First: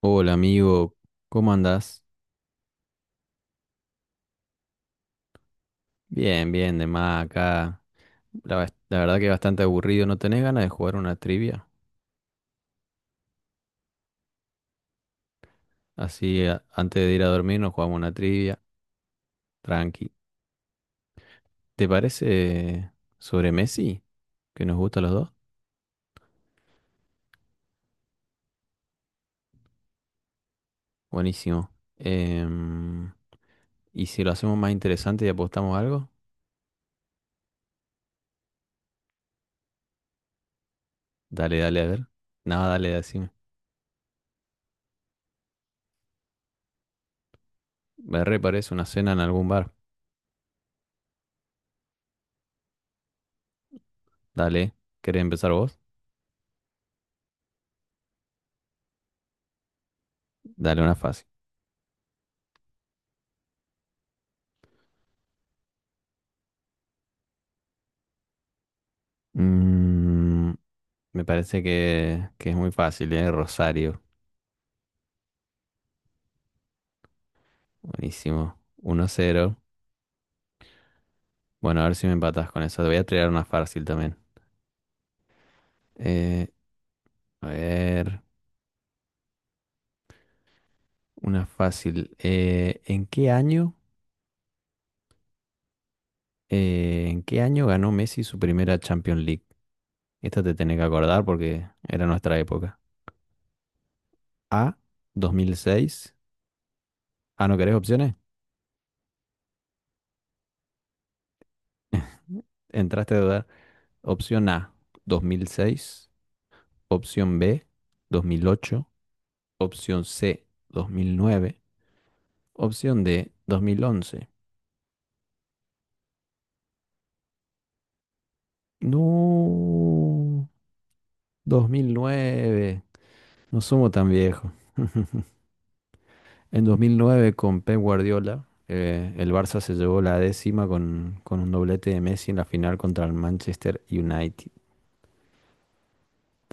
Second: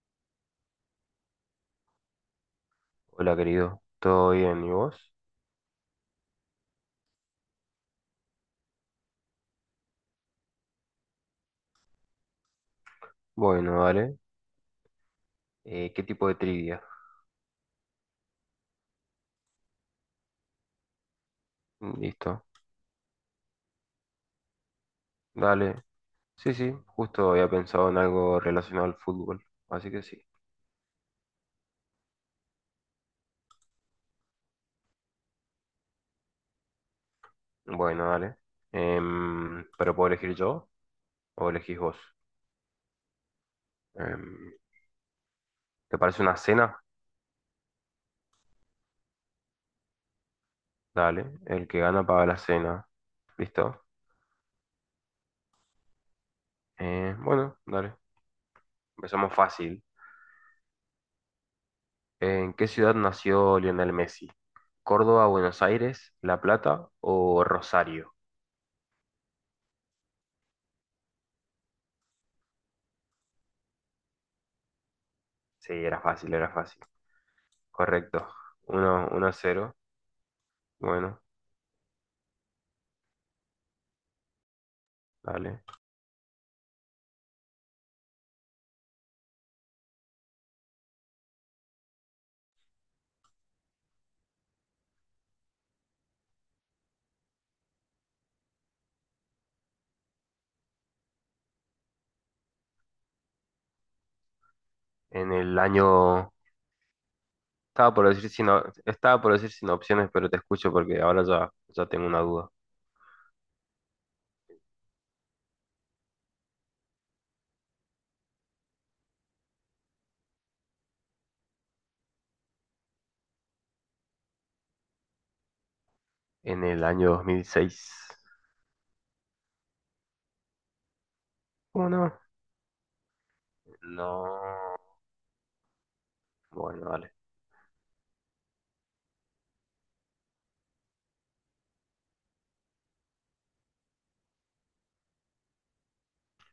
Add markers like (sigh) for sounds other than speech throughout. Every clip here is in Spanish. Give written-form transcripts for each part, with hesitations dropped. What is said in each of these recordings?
Hola amigo, ¿cómo andás? Hola, querido. ¿Todo bien? ¿Y vos? Bien, bien, de más acá. La verdad que bastante aburrido. ¿No tenés ganas de jugar una trivia? Bueno, dale. ¿Qué tipo de Así, trivia? antes de ir a dormir nos jugamos una trivia. Tranqui. ¿Te Listo. parece sobre Messi? Que nos gusta a los dos. Dale. Sí, sí. Justo había pensado en algo relacionado al fútbol. Así que sí. Buenísimo. Em, ¿y si lo hacemos más interesante y apostamos algo? Bueno, dale. ¿Pero puedo elegir yo o Dale, elegís dale, a vos? ver. Nada, dale, decime. Em, ¿Te parece una cena? Me re parece una cena en algún bar. Dale. El que gana paga la cena. ¿Listo? Dale. ¿Querés empezar vos? Bueno, dale. Empezamos fácil. Dale una fácil. ¿En qué ciudad nació Lionel Messi? ¿Córdoba, Buenos Aires, La Plata o Rosario? Mm, Me parece que es muy fácil, ¿eh? Rosario. Sí, era fácil, era fácil. Correcto. Buenísimo. uno, uno a 1-0. cero, Bueno, Bueno, a ver si me empatás con eso. Te voy a tirar una fácil también. dale. Eh, a ver, una fácil. ¿En qué año ganó Messi su primera Champions League? Esta te tenés que acordar porque era nuestra época. A, En el 2006. año... Ah, ¿no querés opciones? Estaba por decir sin opciones, pero te escucho porque ahora ya tengo una duda. Entraste a dudar. Opción A, 2006. Opción B, 2008. Opción C, 2009. Opción D, 2011. En el año 2006. No, ¿Cómo no? 2009. No somos tan viejos. No. (laughs) En Bueno, dale. 2009 con Pep Guardiola, el Barça se llevó la décima con un doblete de Messi en la final contra el Manchester United.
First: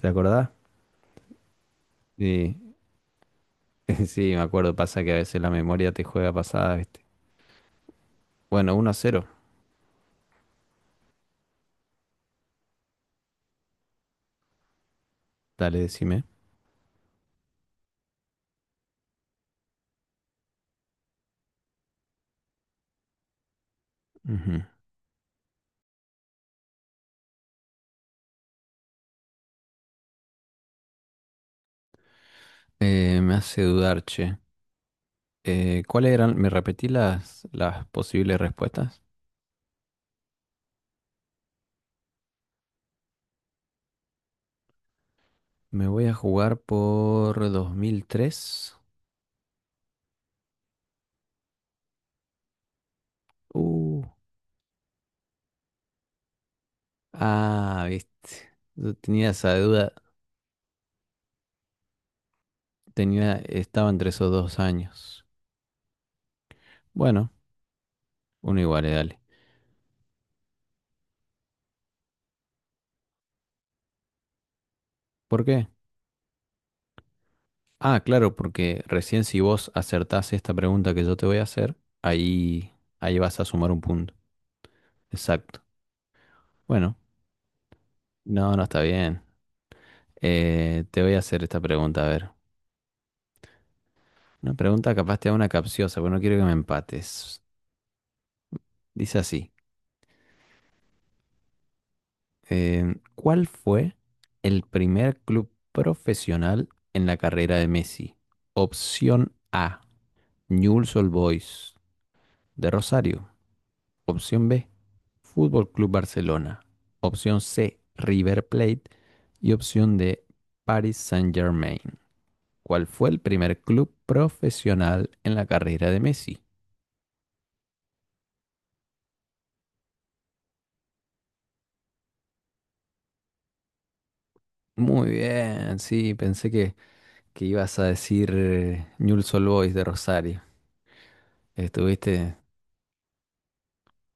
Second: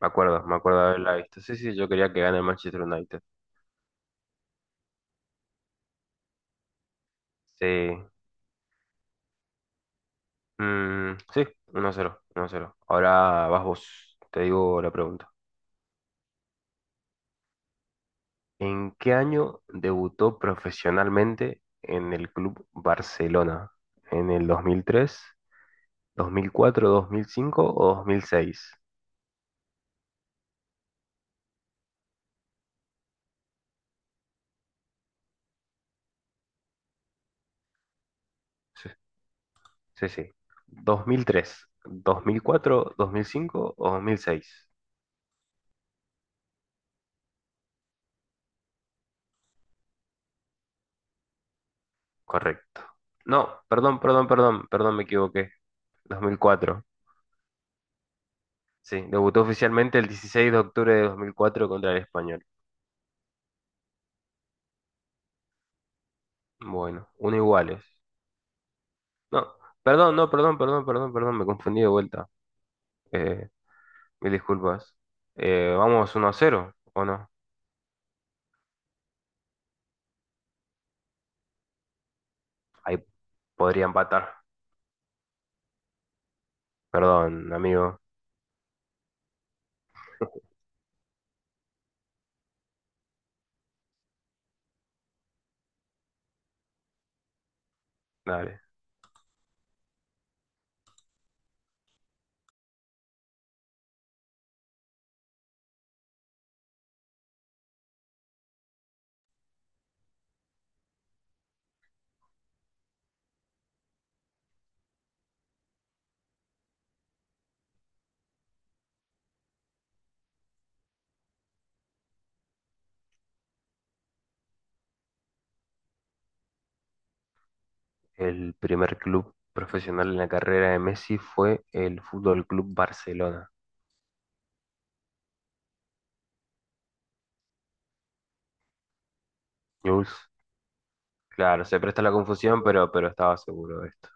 Acordás? Me acuerdo de haberla visto. Sí, sí, yo quería que gane el Sí, Manchester United. (laughs) sí, me acuerdo. Pasa que a veces la memoria te juega pasada, ¿viste? Sí. Bueno, 1-0. Mm, sí, 1-0, 1-0. Ahora vas vos. Te digo la pregunta. Dale, decime. ¿En qué año debutó profesionalmente en el Club Barcelona? ¿En el Ujú. 2003, 2004, 2005 o 2006? Me hace dudar, che. ¿Cuáles eran? ¿Me repetí las posibles Sí, respuestas? sí. Sí. 2003, 2004, 2005 o 2006. Me voy a jugar por 2003. Correcto. No, perdón, Uh, perdón, perdón, perdón, me equivoqué. 2004. ah, viste. Yo Sí, tenía debutó esa duda. oficialmente el 16 de octubre de 2004 contra el Español. Estaba entre esos dos años. Bueno, Bueno, uno iguales. uno igual, dale. No, perdón, no, perdón, perdón, perdón, perdón, me confundí de vuelta. Eh, Mil disculpas. ¿Por qué? Vamos 1-0, ¿o no? Ah, claro, porque recién si vos acertás esta pregunta que yo te voy a hacer, ahí, Ahí ahí vas a sumar un podría punto. empatar. Exacto. Bueno, Perdón, amigo. no, no está bien. Te voy a hacer esta pregunta, a ver. Una pregunta capaz te da una capciosa, pero no quiero que me empates. Dale. Dice así. ¿Cuál fue el primer club profesional en la carrera de Messi? Opción A, Newell's Old Boys de Rosario. Opción B, Fútbol Club Barcelona. Opción C, River Plate. Y opción D, Paris Saint-Germain. ¿Cuál fue el primer club profesional en la carrera de Messi? El primer club profesional en la carrera de Messi fue el Fútbol Club Barcelona. Muy bien, sí, pensé que ibas a decir Newell's Old Boys de Jules. Rosario. Claro, se presta la Estuviste confusión, pero estaba seguro de esto.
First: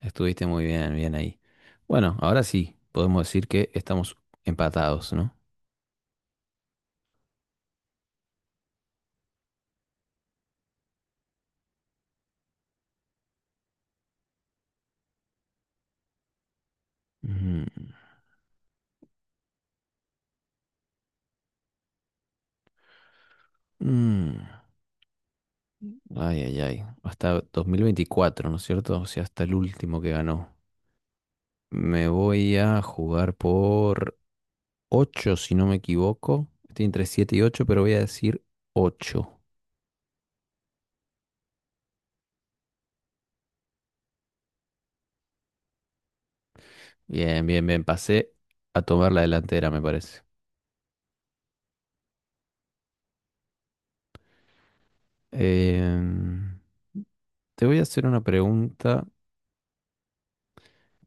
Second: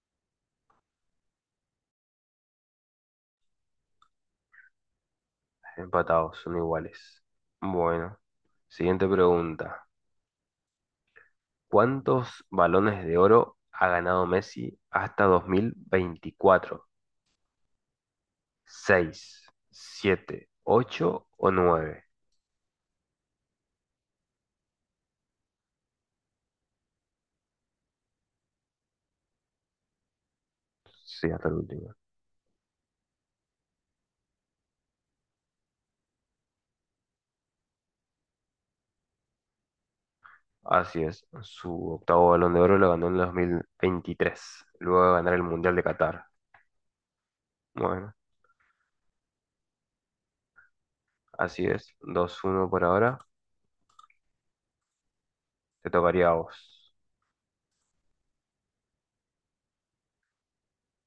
Estuviste muy bien, bien ahí. Bueno, ahora sí, podemos decir que estamos empatados, ¿no? Empatados, son iguales. Bueno, siguiente pregunta. ¿Cuántos balones de oro ha ganado Messi hasta 2024? Mm, ¿Seis, siete, 8 o nueve? mm, Ay, ay, ay. Hasta 2024, ¿no es cierto? O sea, hasta el último que ganó. Sí, hasta el último. Me voy a jugar por 8, si no me equivoco. Estoy entre 7 y 8, pero voy a decir ocho. Así es. Su octavo Balón de Oro lo ganó en el 2023, luego de ganar el Mundial de Qatar. Bien, bien, bien. Bueno, Pasé a tomar la delantera, me parece. así es. 2-1 por ahora. Te tocaría a vos. Em, te voy a hacer una pregunta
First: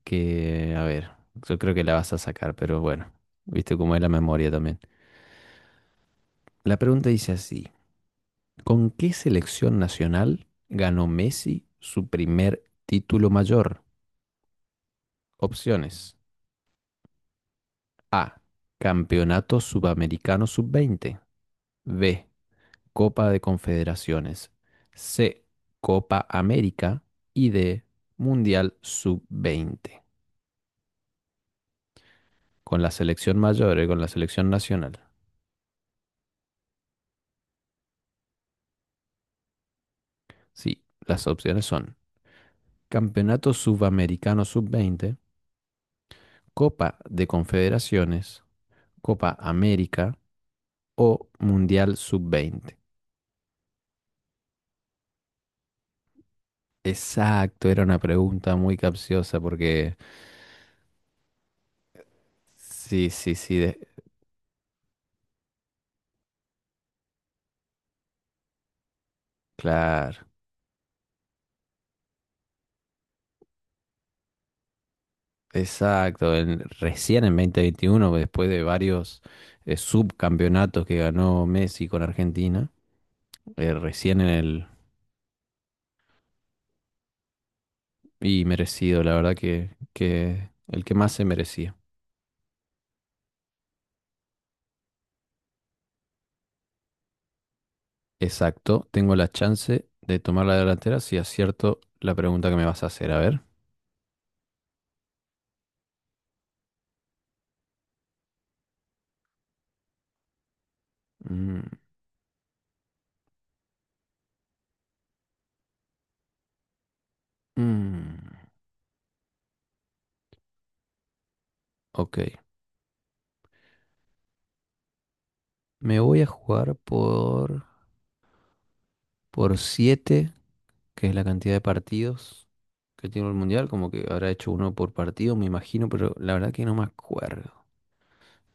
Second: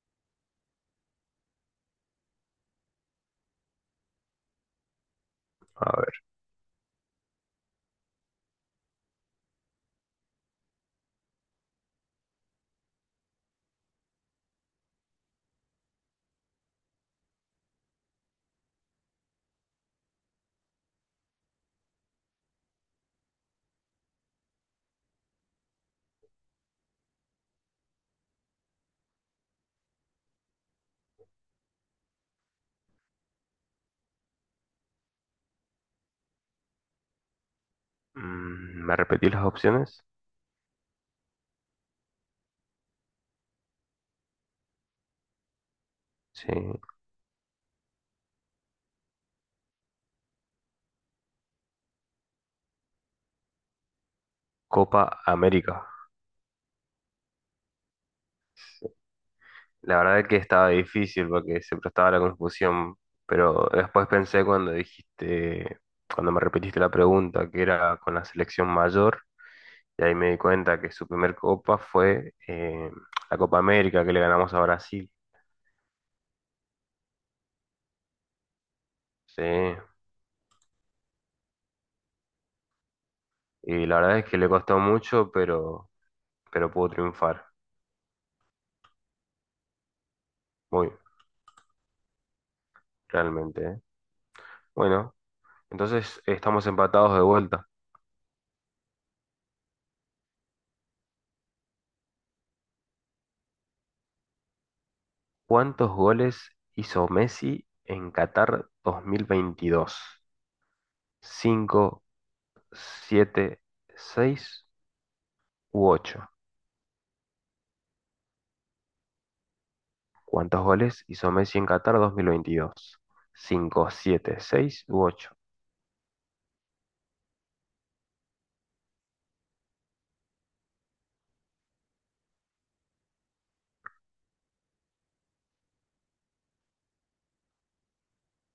que, a ver, yo creo que la vas a sacar, pero bueno, viste cómo es la memoria también. A ver. La pregunta dice así, ¿con qué selección nacional ganó Messi su primer título mayor? Opciones. A. Campeonato Sudamericano Sub-20. B. Copa de Confederaciones. C. Copa América. Y D. Mundial Sub-20. Con la selección mayor y con la selección nacional. ¿Me repetís las opciones? Sí, las opciones son... Campeonato Sudamericano Sub-20, Sí. Copa de Confederaciones, Copa América o Mundial Sub-20. Copa América. Exacto, era una pregunta muy capciosa porque La verdad es que estaba difícil porque se prestaba a la confusión, sí, sí, sí, pero después pensé cuando dijiste, cuando me repetiste la pregunta, que era con la selección mayor. Y ahí claro, me di cuenta que su primer copa fue la Copa América que le ganamos a Brasil. exacto. Recién en 2021, después de varios Sí. Subcampeonatos que ganó Messi con Argentina, Y la verdad recién es en que le el... costó mucho, pero pudo triunfar. Y merecido, la verdad que el Muy, que más se merecía. realmente. ¿Eh? Bueno, entonces estamos empatados de vuelta. Exacto, tengo la chance de tomar la delantera si acierto la pregunta que me vas a hacer. A ver. ¿Cuántos goles hizo Messi en Qatar 2022? Mm, ¿Cinco, siete, seis u ocho? mm, ¿Cuántos goles hizo Messi en Qatar dos ok, mil veintidós? ¿Cinco, siete, seis u ocho? me voy a jugar por 7, que es la cantidad de partidos que tiene el Mundial. Como que habrá hecho uno por partido, me imagino, pero la verdad que no me acuerdo.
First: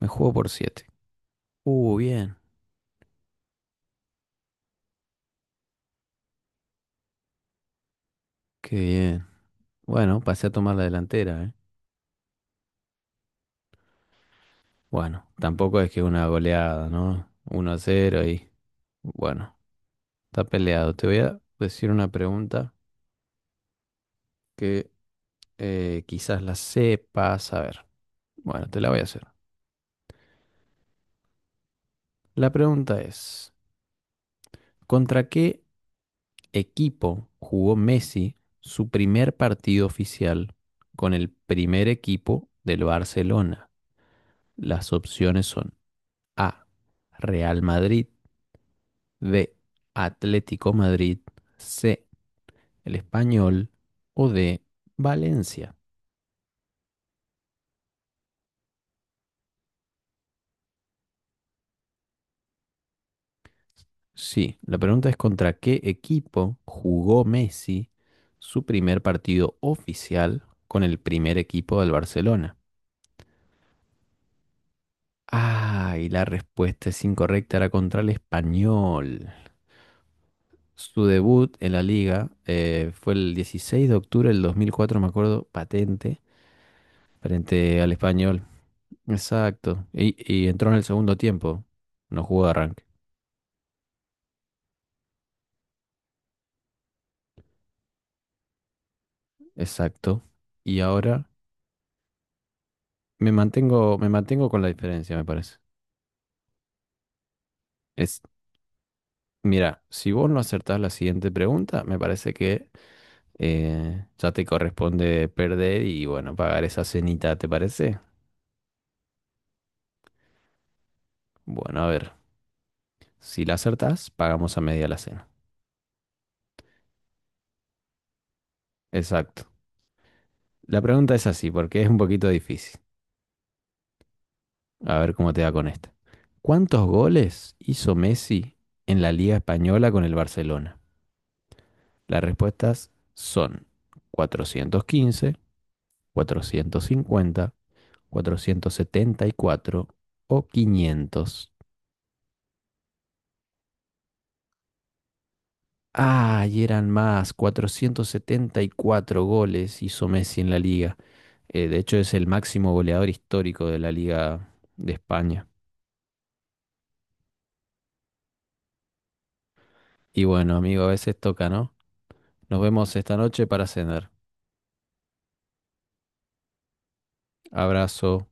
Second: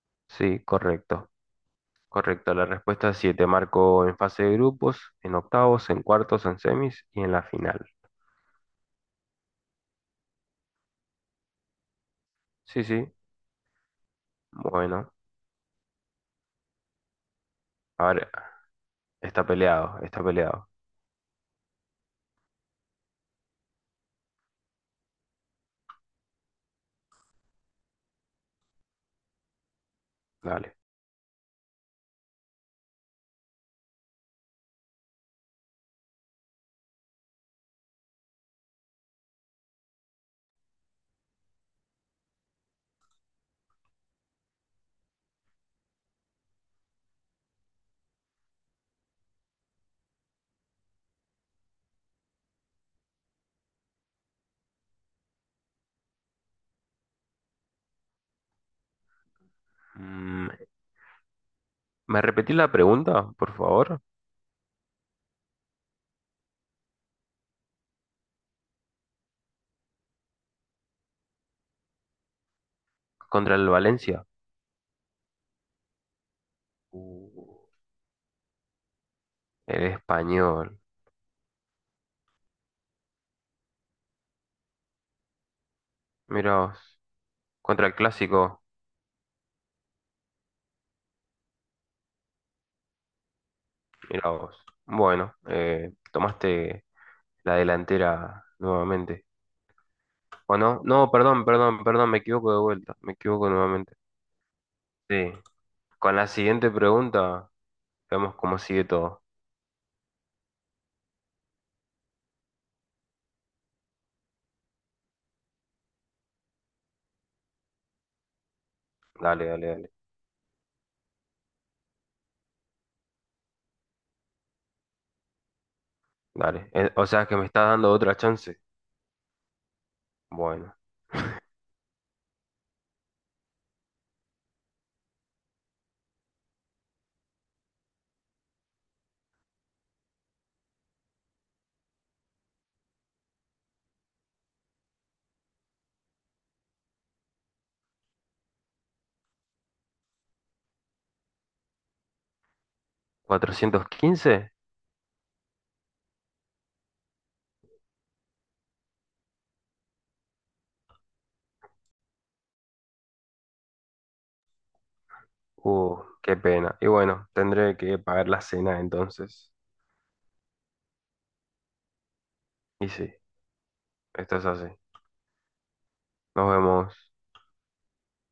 Me juego por Sí, 7. correcto. Bien, Correcto, la respuesta es sí, te marcó en fase de grupos, en octavos, en cuartos, en semis y en la final. qué bien. Bueno, pasé a tomar la delantera, ¿eh? Sí, sí, bueno, Bueno, tampoco es que una goleada, ¿no? Uno a a cero ver, y está bueno. peleado, está Está peleado. peleado. Te voy a decir una pregunta que quizás la sepas. A ver, bueno, te la voy a hacer. Dale. La pregunta es, ¿contra qué equipo jugó Messi su primer partido oficial con el primer equipo del Barcelona? Las opciones son A, Real Madrid, B, Atlético Madrid, C, el Español o D, Valencia. Mm, ¿Me repetí la pregunta, por favor? Sí, la pregunta es contra qué equipo jugó Messi su primer partido oficial con el primer equipo del Barcelona. Contra el Valencia. Ah, y la respuesta es Uh, incorrecta, era contra el Español. el español. Su debut en la liga fue el 16 de octubre de 2004, me acuerdo, patente, Mira vos. frente Contra al el Español. clásico. Exacto. Y entró en el segundo tiempo, no jugó de arranque. Mira vos. Bueno, tomaste la delantera nuevamente. Exacto. O Y no, no, ahora perdón, perdón, perdón, me equivoco de vuelta, me me equivoco nuevamente. mantengo, me mantengo con la diferencia, me Sí. parece. Con la siguiente pregunta, vemos cómo sigue todo. Mira, si vos no acertás la siguiente pregunta, me parece que ya te corresponde perder y bueno, pagar esa cenita, ¿te parece? Dale, dale, dale. Bueno, a ver, si la acertás, pagamos a media la cena. Dale. O sea que me estás dando otra chance. Exacto. Bueno, La pregunta es así, porque es un poquito difícil. A ver cómo te va con esta. ¿Cuántos goles hizo Messi en la Liga Española con el Barcelona? Las respuestas son cuatrocientos cuatrocientos 415, 50, 474 o 500. 415. Ah, y eran más, 474 goles hizo Messi en la liga. De hecho, es el máximo goleador histórico de la liga de España. Qué pena. Y bueno, tendré que pagar la cena entonces. Y bueno, amigo, a veces toca, ¿no? Nos Y vemos sí, esta noche para cenar. esto es así. Nos vemos. Abrazo.